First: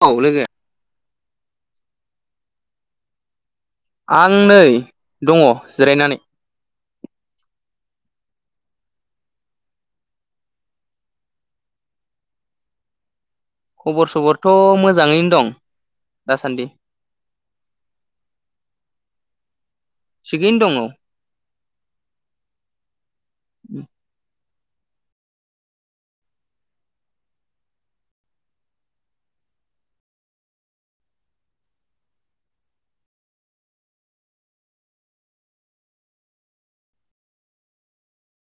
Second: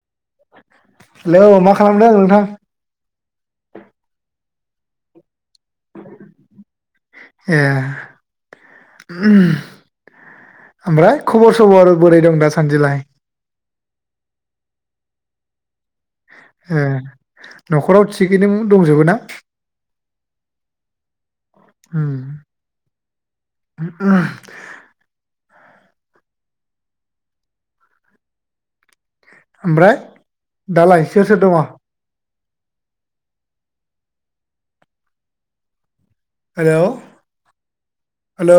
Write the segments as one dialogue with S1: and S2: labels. S1: औ लोगो
S2: हेलौ मा खालामदों नोंथां?
S1: आं नै दङ। जिरायनानै
S2: ए ओमफ्राय खबर सबर बोरै दं दासान्दिलाय?
S1: खबर सबरथ मोजाङैनो दं। दासान्दि
S2: ए नखराव थिगैनो दंजोबो ना?
S1: थिगैनो दङ औ
S2: ओम ओमफ्राय दालाय सोर सोर दङ? हेल हेल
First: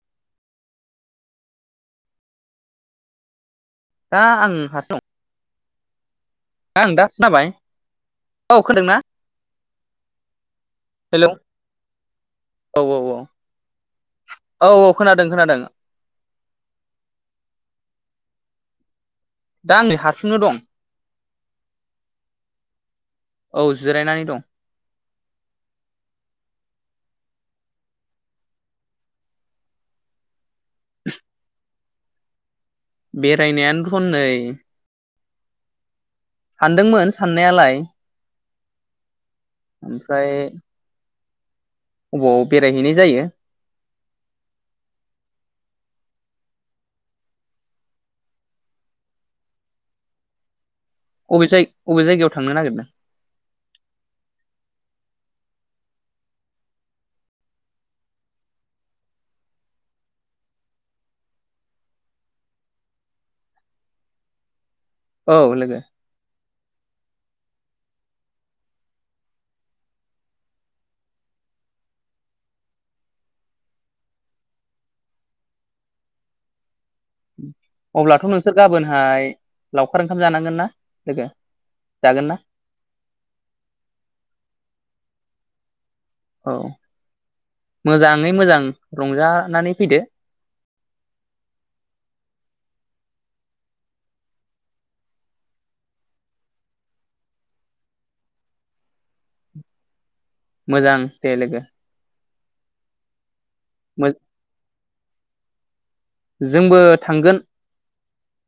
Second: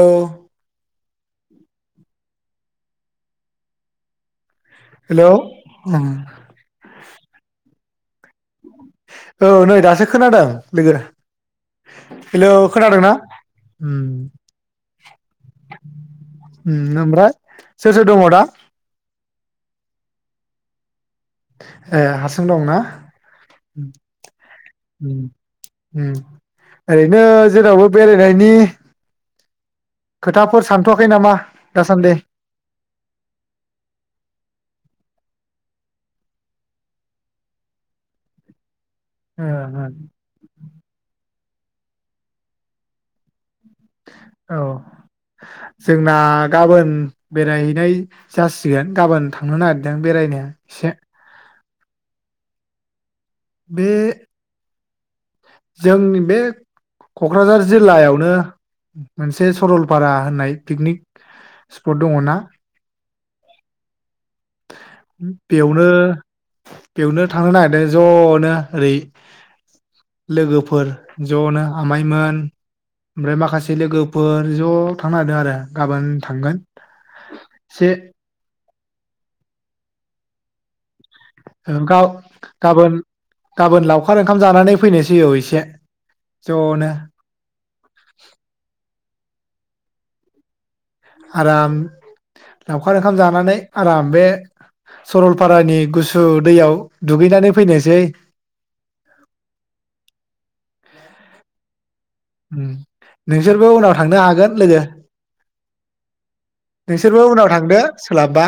S1: दा आं हारसिं दं
S2: हेल! [unintelligible]
S1: आं दा खोनाबाय औ खोनादों ना?
S2: औ नै दासो खोनादों लोगो हेल,
S1: औ औ
S2: खोनादोंना? उम
S1: औ औ खोनादों खोनादों
S2: उम ओमफ्राय सोर सोर दङ दा?
S1: दा आं नै हारसिंनो दं ।
S2: ए हारसिं दं ना
S1: औ जिरायनानै दं ।
S2: उम उम ओरैनो जेरावबो बेरायनायनि खोथा फोर सानथवाखै नामा? दासान्दि
S1: बेरायनायानोथनै सानदोंमोन साननायालाय
S2: ओ
S1: ओमफ्राय अबाव बेरायहैनाय जायो
S2: औ, जोंना गाबोन बेरायहैनाय जासिगोन । गाबोन थांनो नागिरदों बेरायनो इसे।
S1: अबे जाय् - अबे जायगायाव थांनो नागिरदों?
S2: बे जोंनि बे कक्राझार जिल्लायावनो मोनसे सरलपारा होननाय पिकनिक स्पट दङ ना
S1: औ लोगो
S2: बेयावनो बेवनो थांनो नागिरदों जनो ओरै लोगोफोर जनो आमायमोन ओमफ्राय माखासे लोगोफोर ज थांनो नागिदोंआरो गाबोन थांगोन एसे
S1: अब्लाथ नोंसोर गाबोनहाय लावखार ओंखाम जानांगोन ना लोगो जागोन ना
S2: गाव-गाबोन गाबोन लावखार ओंखाम जानानै फैनोसै जिउआव इसे
S1: औ, मोजाङै मोजां रंजा नानै फैदो
S2: आराम लावखार ओंखाम जानानै आराम बे सरलपारानि गुसु दैयाव दुगैनानै फैनोसै।
S1: मोजां दे लोगो
S2: उम नोंसोरबो उनाव थांनो हागोन लोगो।
S1: जोंबो
S2: नोंसोरबो
S1: थांगोन
S2: उनाव थांदो। सोलाबबा।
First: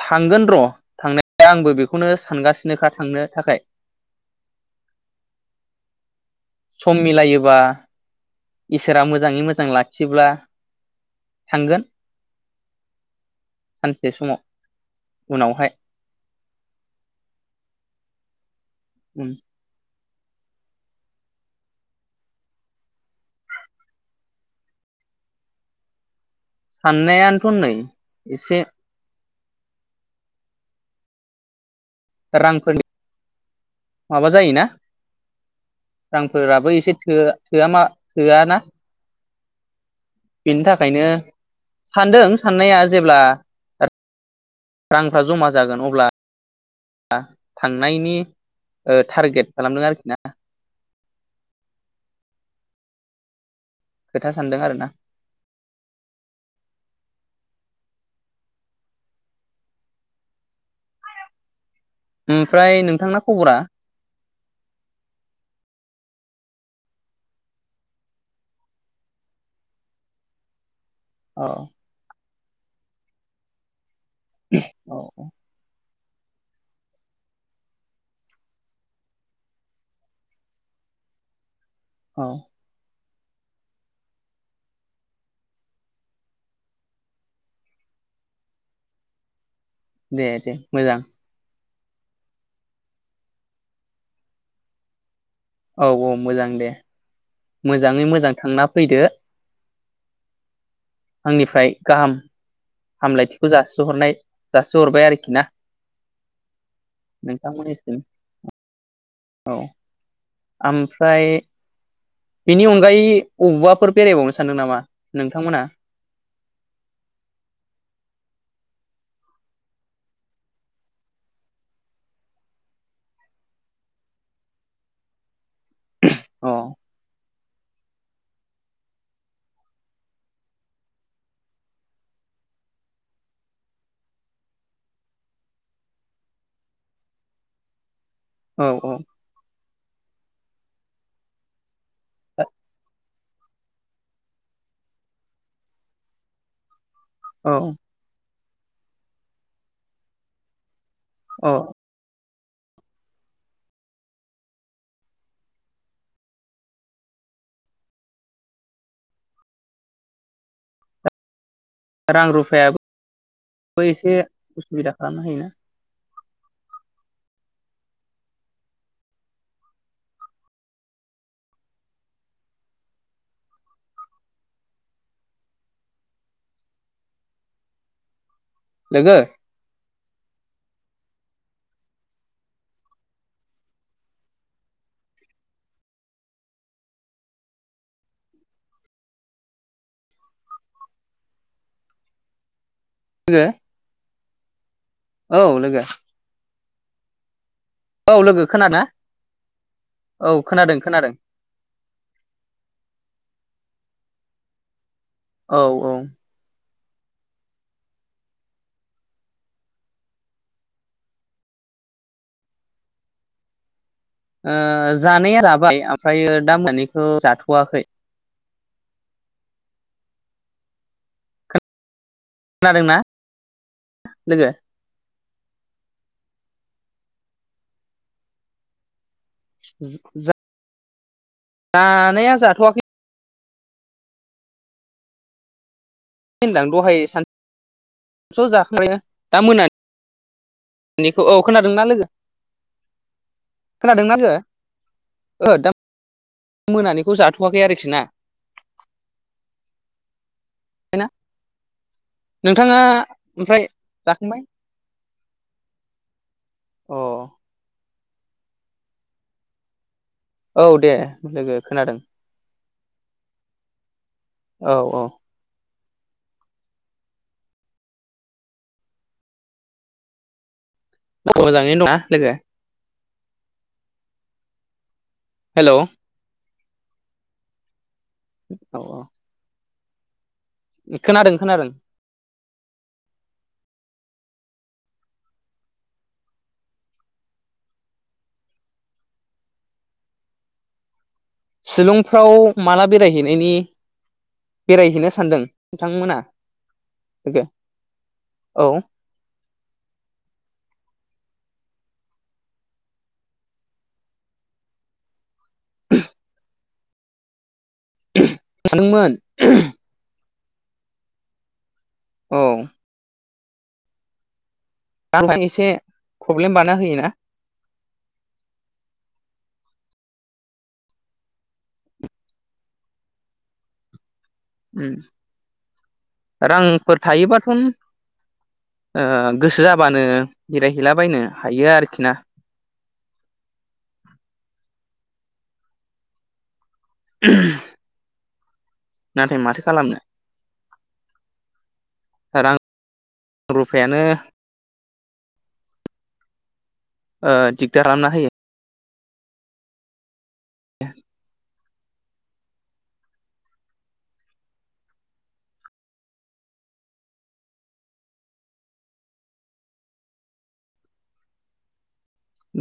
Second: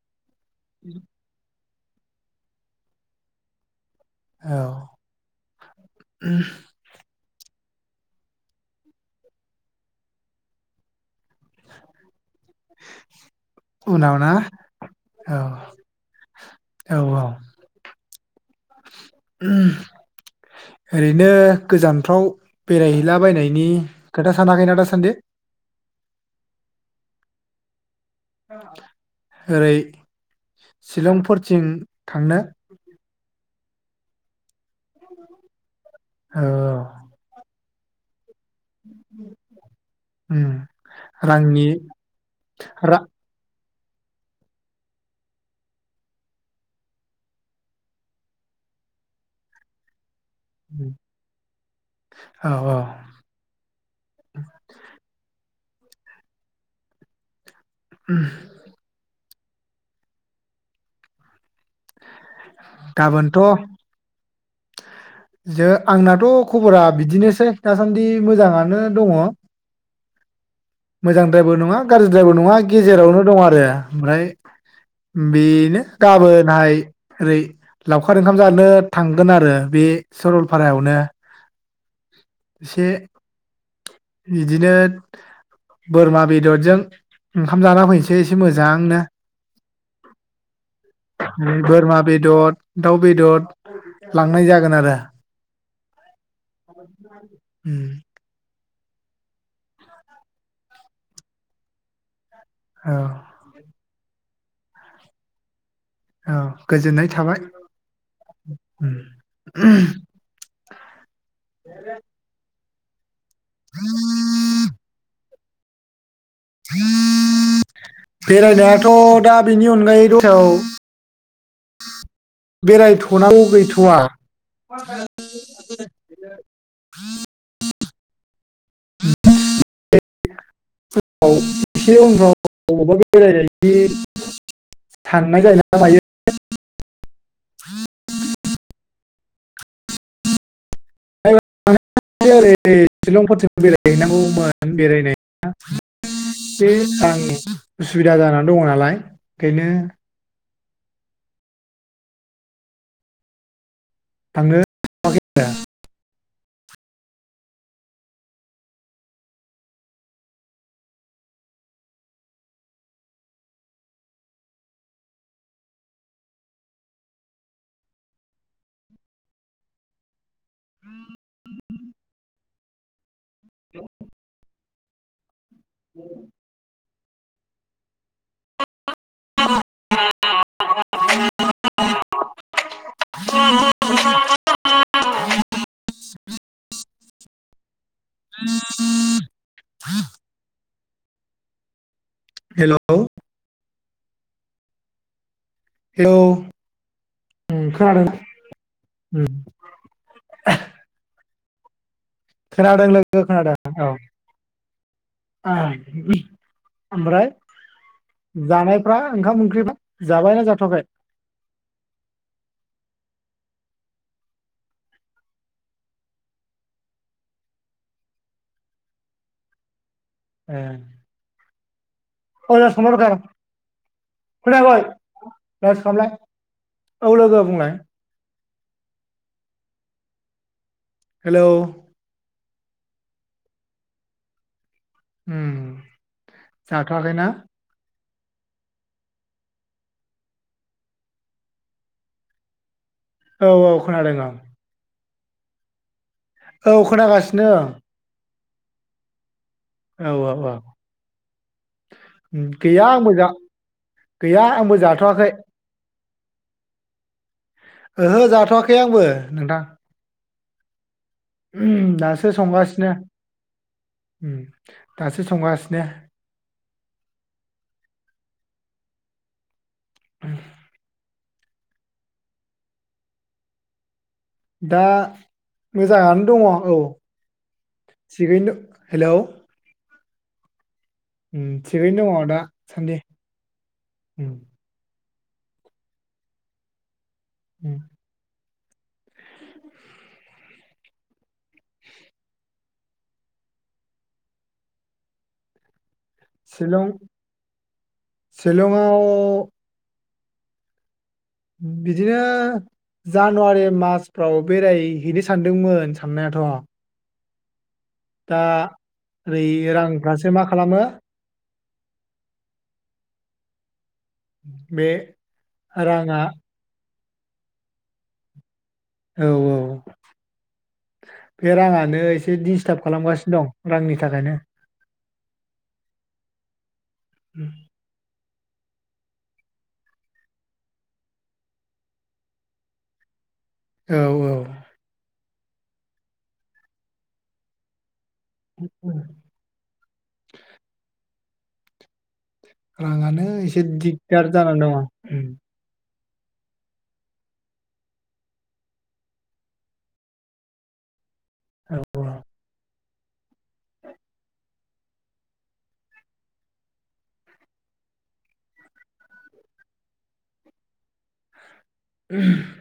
S1: थांगोन र' थांनाय आंबो बेखौ। बेखौनो सानगासिनोखा थांनो थाखाय।
S2: औ।
S1: सम मिलायो बा इसोरा मोजाङै मोजां लाखियोब्ला थांगोन। सानसे
S2: उनाव ना
S1: समाव
S2: औ
S1: उनावहाय
S2: औ औ उ। ओरैनो गोजानफ्राव बेरायहैलाबायनायनि खोथा सानाखैना दासान्दि?
S1: साननायानोथ' नै एसे।
S2: ओरै शिलंफोरथिं थांनो
S1: रां फोरनि। माबा जायोना।
S2: औ
S1: रांफोराबो एसे थो। थोआ मा होआ ना
S2: उम
S1: बेनि थाखायनो
S2: रांनि
S1: सानदों साननाया
S2: रा
S1: जेब्ला। रांफ्रा जमा जागोन अब्ला थांनायनि ओ टारगेट खालामदों आरोखि ना।
S2: औ औ
S1: खोथा सानदों आरोना।
S2: [unintelligible]
S1: ओमफ्राय नोंथांना खबरा?
S2: गाबोनथ' जो आंना थ' खबरा बिदिनोसै दासान्दि मोजाङानो दङ। मोजां
S1: औ
S2: द्रायबो नङा गाज्रि द्रायबो। नङा गेजेरावनो दं आरो। ओमफ्राय
S1: औ
S2: बेनो। गाबोनहाय ओरै लावखार ओंखाम जानो थांगोन आरो बे सरलपारायावनो।
S1: औ
S2: एसे। बिदिनो बोरमा बेदरजों ओंखाम जाना फैनोसै एसे मोजांनो।
S1: दे दे मोजां।
S2: ओरै बोरमा बेदर दाउ बेदर लांनाय जागोन आरो।
S1: औ औ मोजां दे
S2: उम
S1: मोजाङै मोजां थांना फैदो आंनिफ्राय गाहाम
S2: औ
S1: हामलायथिखौ जासिहरनाय जासि हरबाय आरोखि ना
S2: औ गोजोननाय थाबाय उम
S1: औ ओमफ्राय बेनि अनगायै अबबाफोर बेरायबावनो सानदों नामा नों थां मोना?
S2: बेरायनायाथ दा बेनि अनगायै दथायाव बेरायथनांगौ गैथवा [inaudible]
S1: अ
S2: [unintelligible]
S1: औ औ
S2: औ [unintelligible] शिलंफोरथिं बेरायहैनांगौमोन बेरायनाया बे आं
S1: औ
S2: उसुबिदा जानानै दङ' नालाय बेनो
S1: अ
S2: थांनो हाथ'याखै
S1: रां रुफाया बो एसे उसुबिदा खाना नोंना
S2: [inaudible] [inaudible] उम
S1: लोगो
S2: [unintelligible] [inaudible] हेल'
S1: [unintelligible] औ लोगो
S2: हेल' उम, खोनादों
S1: औ लोगो खोनाना
S2: उम,
S1: औ खोनादों खोनादों
S2: खोनादों लोगो खोनादों औ आ
S1: औ औ
S2: ओमफ्राय जानायफ्रा ओंखाम ओंख्रि जाबायना हाथ'याखै
S1: ओ जानाया जाबाय ओमफ्रायो दा मोनानिखौ जाथ'वाखै
S2: ओ [unintelligible] औ
S1: खोनादोंना लोगो?
S2: लोगो बुंलाय
S1: जा
S2: हेलौ
S1: जानाया जा थ'वाखि
S2: ओम
S1: होनदां दहाय सान [unintelligible] दा मोनानि बेनिखौ औ खोनादोंना लोगो?
S2: औ औ
S1: खोनादोंना
S2: खोनादों आं।
S1: लोगो ओ दा मोनानिखौ
S2: खोनागासिनो
S1: जाथ'वाखै आरोखि ना।
S2: औ औ औ।
S1: नोंथाङा
S2: गैया आंबो जा
S1: ओमफ्राय
S2: [inaudible]
S1: जाखांबाय
S2: गैया आंबो जाथ'वाखै।
S1: अ
S2: ओहो जाथ'वाखै आंबो नोंथां।
S1: औ दे लोगो
S2: उहुम,
S1: खोनादों
S2: दासो संगासिनो [inaudible] ओम
S1: औ औ
S2: दासो संगासिनो। [inaudible]
S1: मोजाङैनो दंना लोगो?
S2: दा
S1: हेलौ
S2: मोजाङानो दङ। औ थिगैनो
S1: औ
S2: हेलौ।
S1: औ खोनादों
S2: उम
S1: खोनादों
S2: थिगैनो दं दा। सानदि उम। उम
S1: शिलंफ्राव माला बेरायहैनायनि, बेरायहैनो सानदों? नोंथांमोना
S2: शिलं [inaudible]
S1: लोगो औ
S2: शिलंआव बिदिनो जानुवारि मार्चफ्राव बेरायहैनो सानदोंमोन साननायाथ'। दा
S1: सानदोंमोन
S2: ओरै रांफ्रासो मा खालामो।
S1: औ
S2: बे
S1: [unintelligible] एसे
S2: राङा
S1: प्रब्लेम बानायना होयोना।
S2: औ औ [inaudible] बे राङानो एसे डिस्टाब खालामगासिनो दं रांनि थाखायनो
S1: ओम रां फोर थायोबाथ'न ओ गोसो जाबानो बेरायहैलाबायनो हायो आरोखि ना।
S2: औ औ।
S1: [unintelligible]
S2: औ
S1: नाथाय माथो खालामनो। रां
S2: राङानो एसे
S1: रुफायानो
S2: दिगदार जाना दङ [unintelligible]
S1: ओ दिगदार खालामना होयो
S2: औ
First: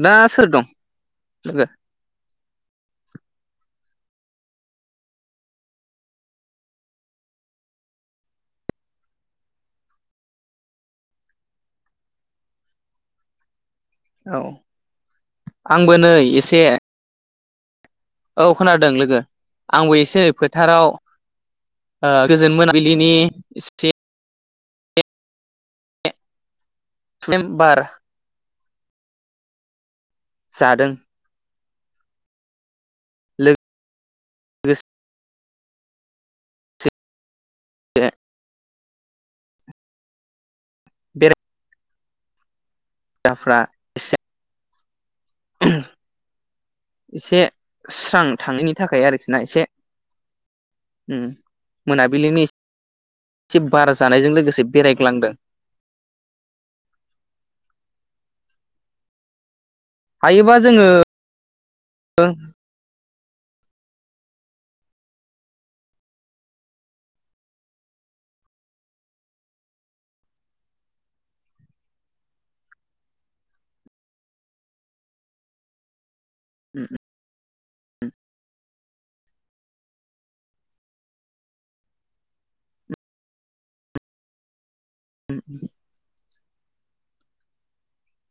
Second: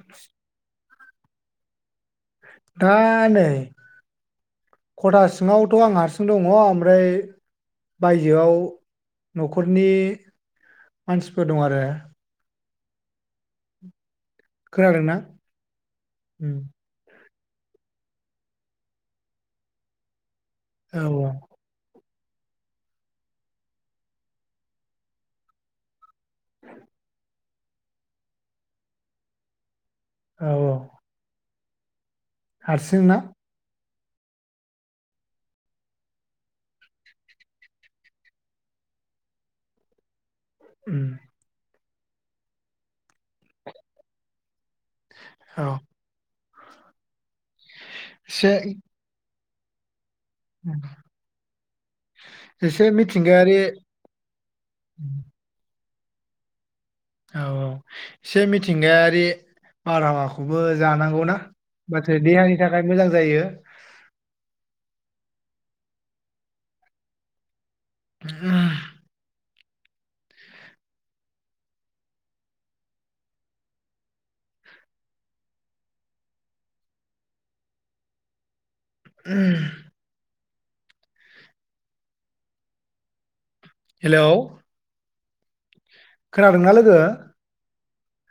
S1: दा सोर दं [unintelligible]
S2: दा नै खथा सिङावथ आं हारसिं दङ ओमफ्राय बायजोआव नखरनि मानसिफोर दं आरो
S1: औ
S2: खोनादोंना
S1: आंबो नै
S2: उम
S1: एसे औ खोनादों लोगो आंबो एसे ओै फो
S2: औ औ
S1: ओ गोजोन मोनाबिलिनि एसे
S2: [inaudible]
S1: सुदेम बार
S2: औ औ
S1: जादों
S2: हारसिंना
S1: [unintelligible] [unintelligible]
S2: उम
S1: ग्राफ्रा एसे
S2: औ
S1: एसे स्रां
S2: एसे
S1: थाङैनि थाखाय आरोखि ना इसे ओम मोनाबिलिनि एसे बार जानायजों लोगोसे बेरायग्लांदों
S2: औ औ एसे मिथिंगायारि
S1: हायोबा
S2: बारहावाखौबो
S1: जोङो
S2: जानांगौनाा माथो देहानि थाखाय मोजां जायो [unintelligible] [unintelligible]
S1: [unintelligible]
S2: [unintelligible] हेलौ
S1: उम उम
S2: खोनादोंना लोगो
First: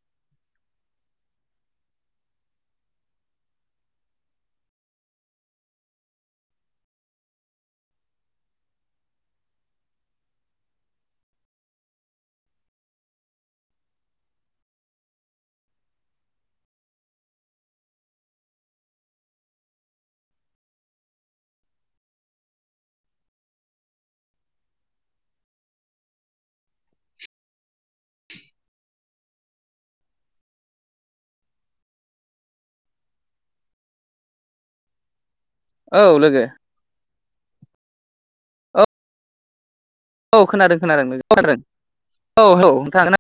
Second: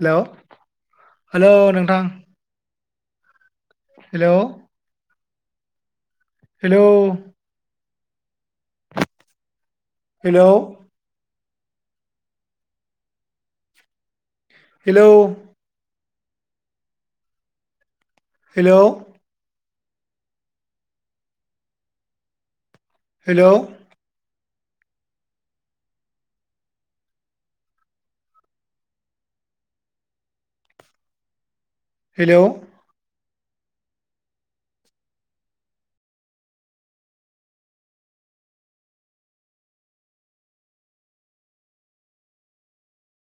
S2: हेलौ हेलौ नोंथां hello hello hello hello hello hello hello
S1: औ लोगो ओ औ खोनादों खोनादों नोंनि खोनादों औ औ नोंथां नोंना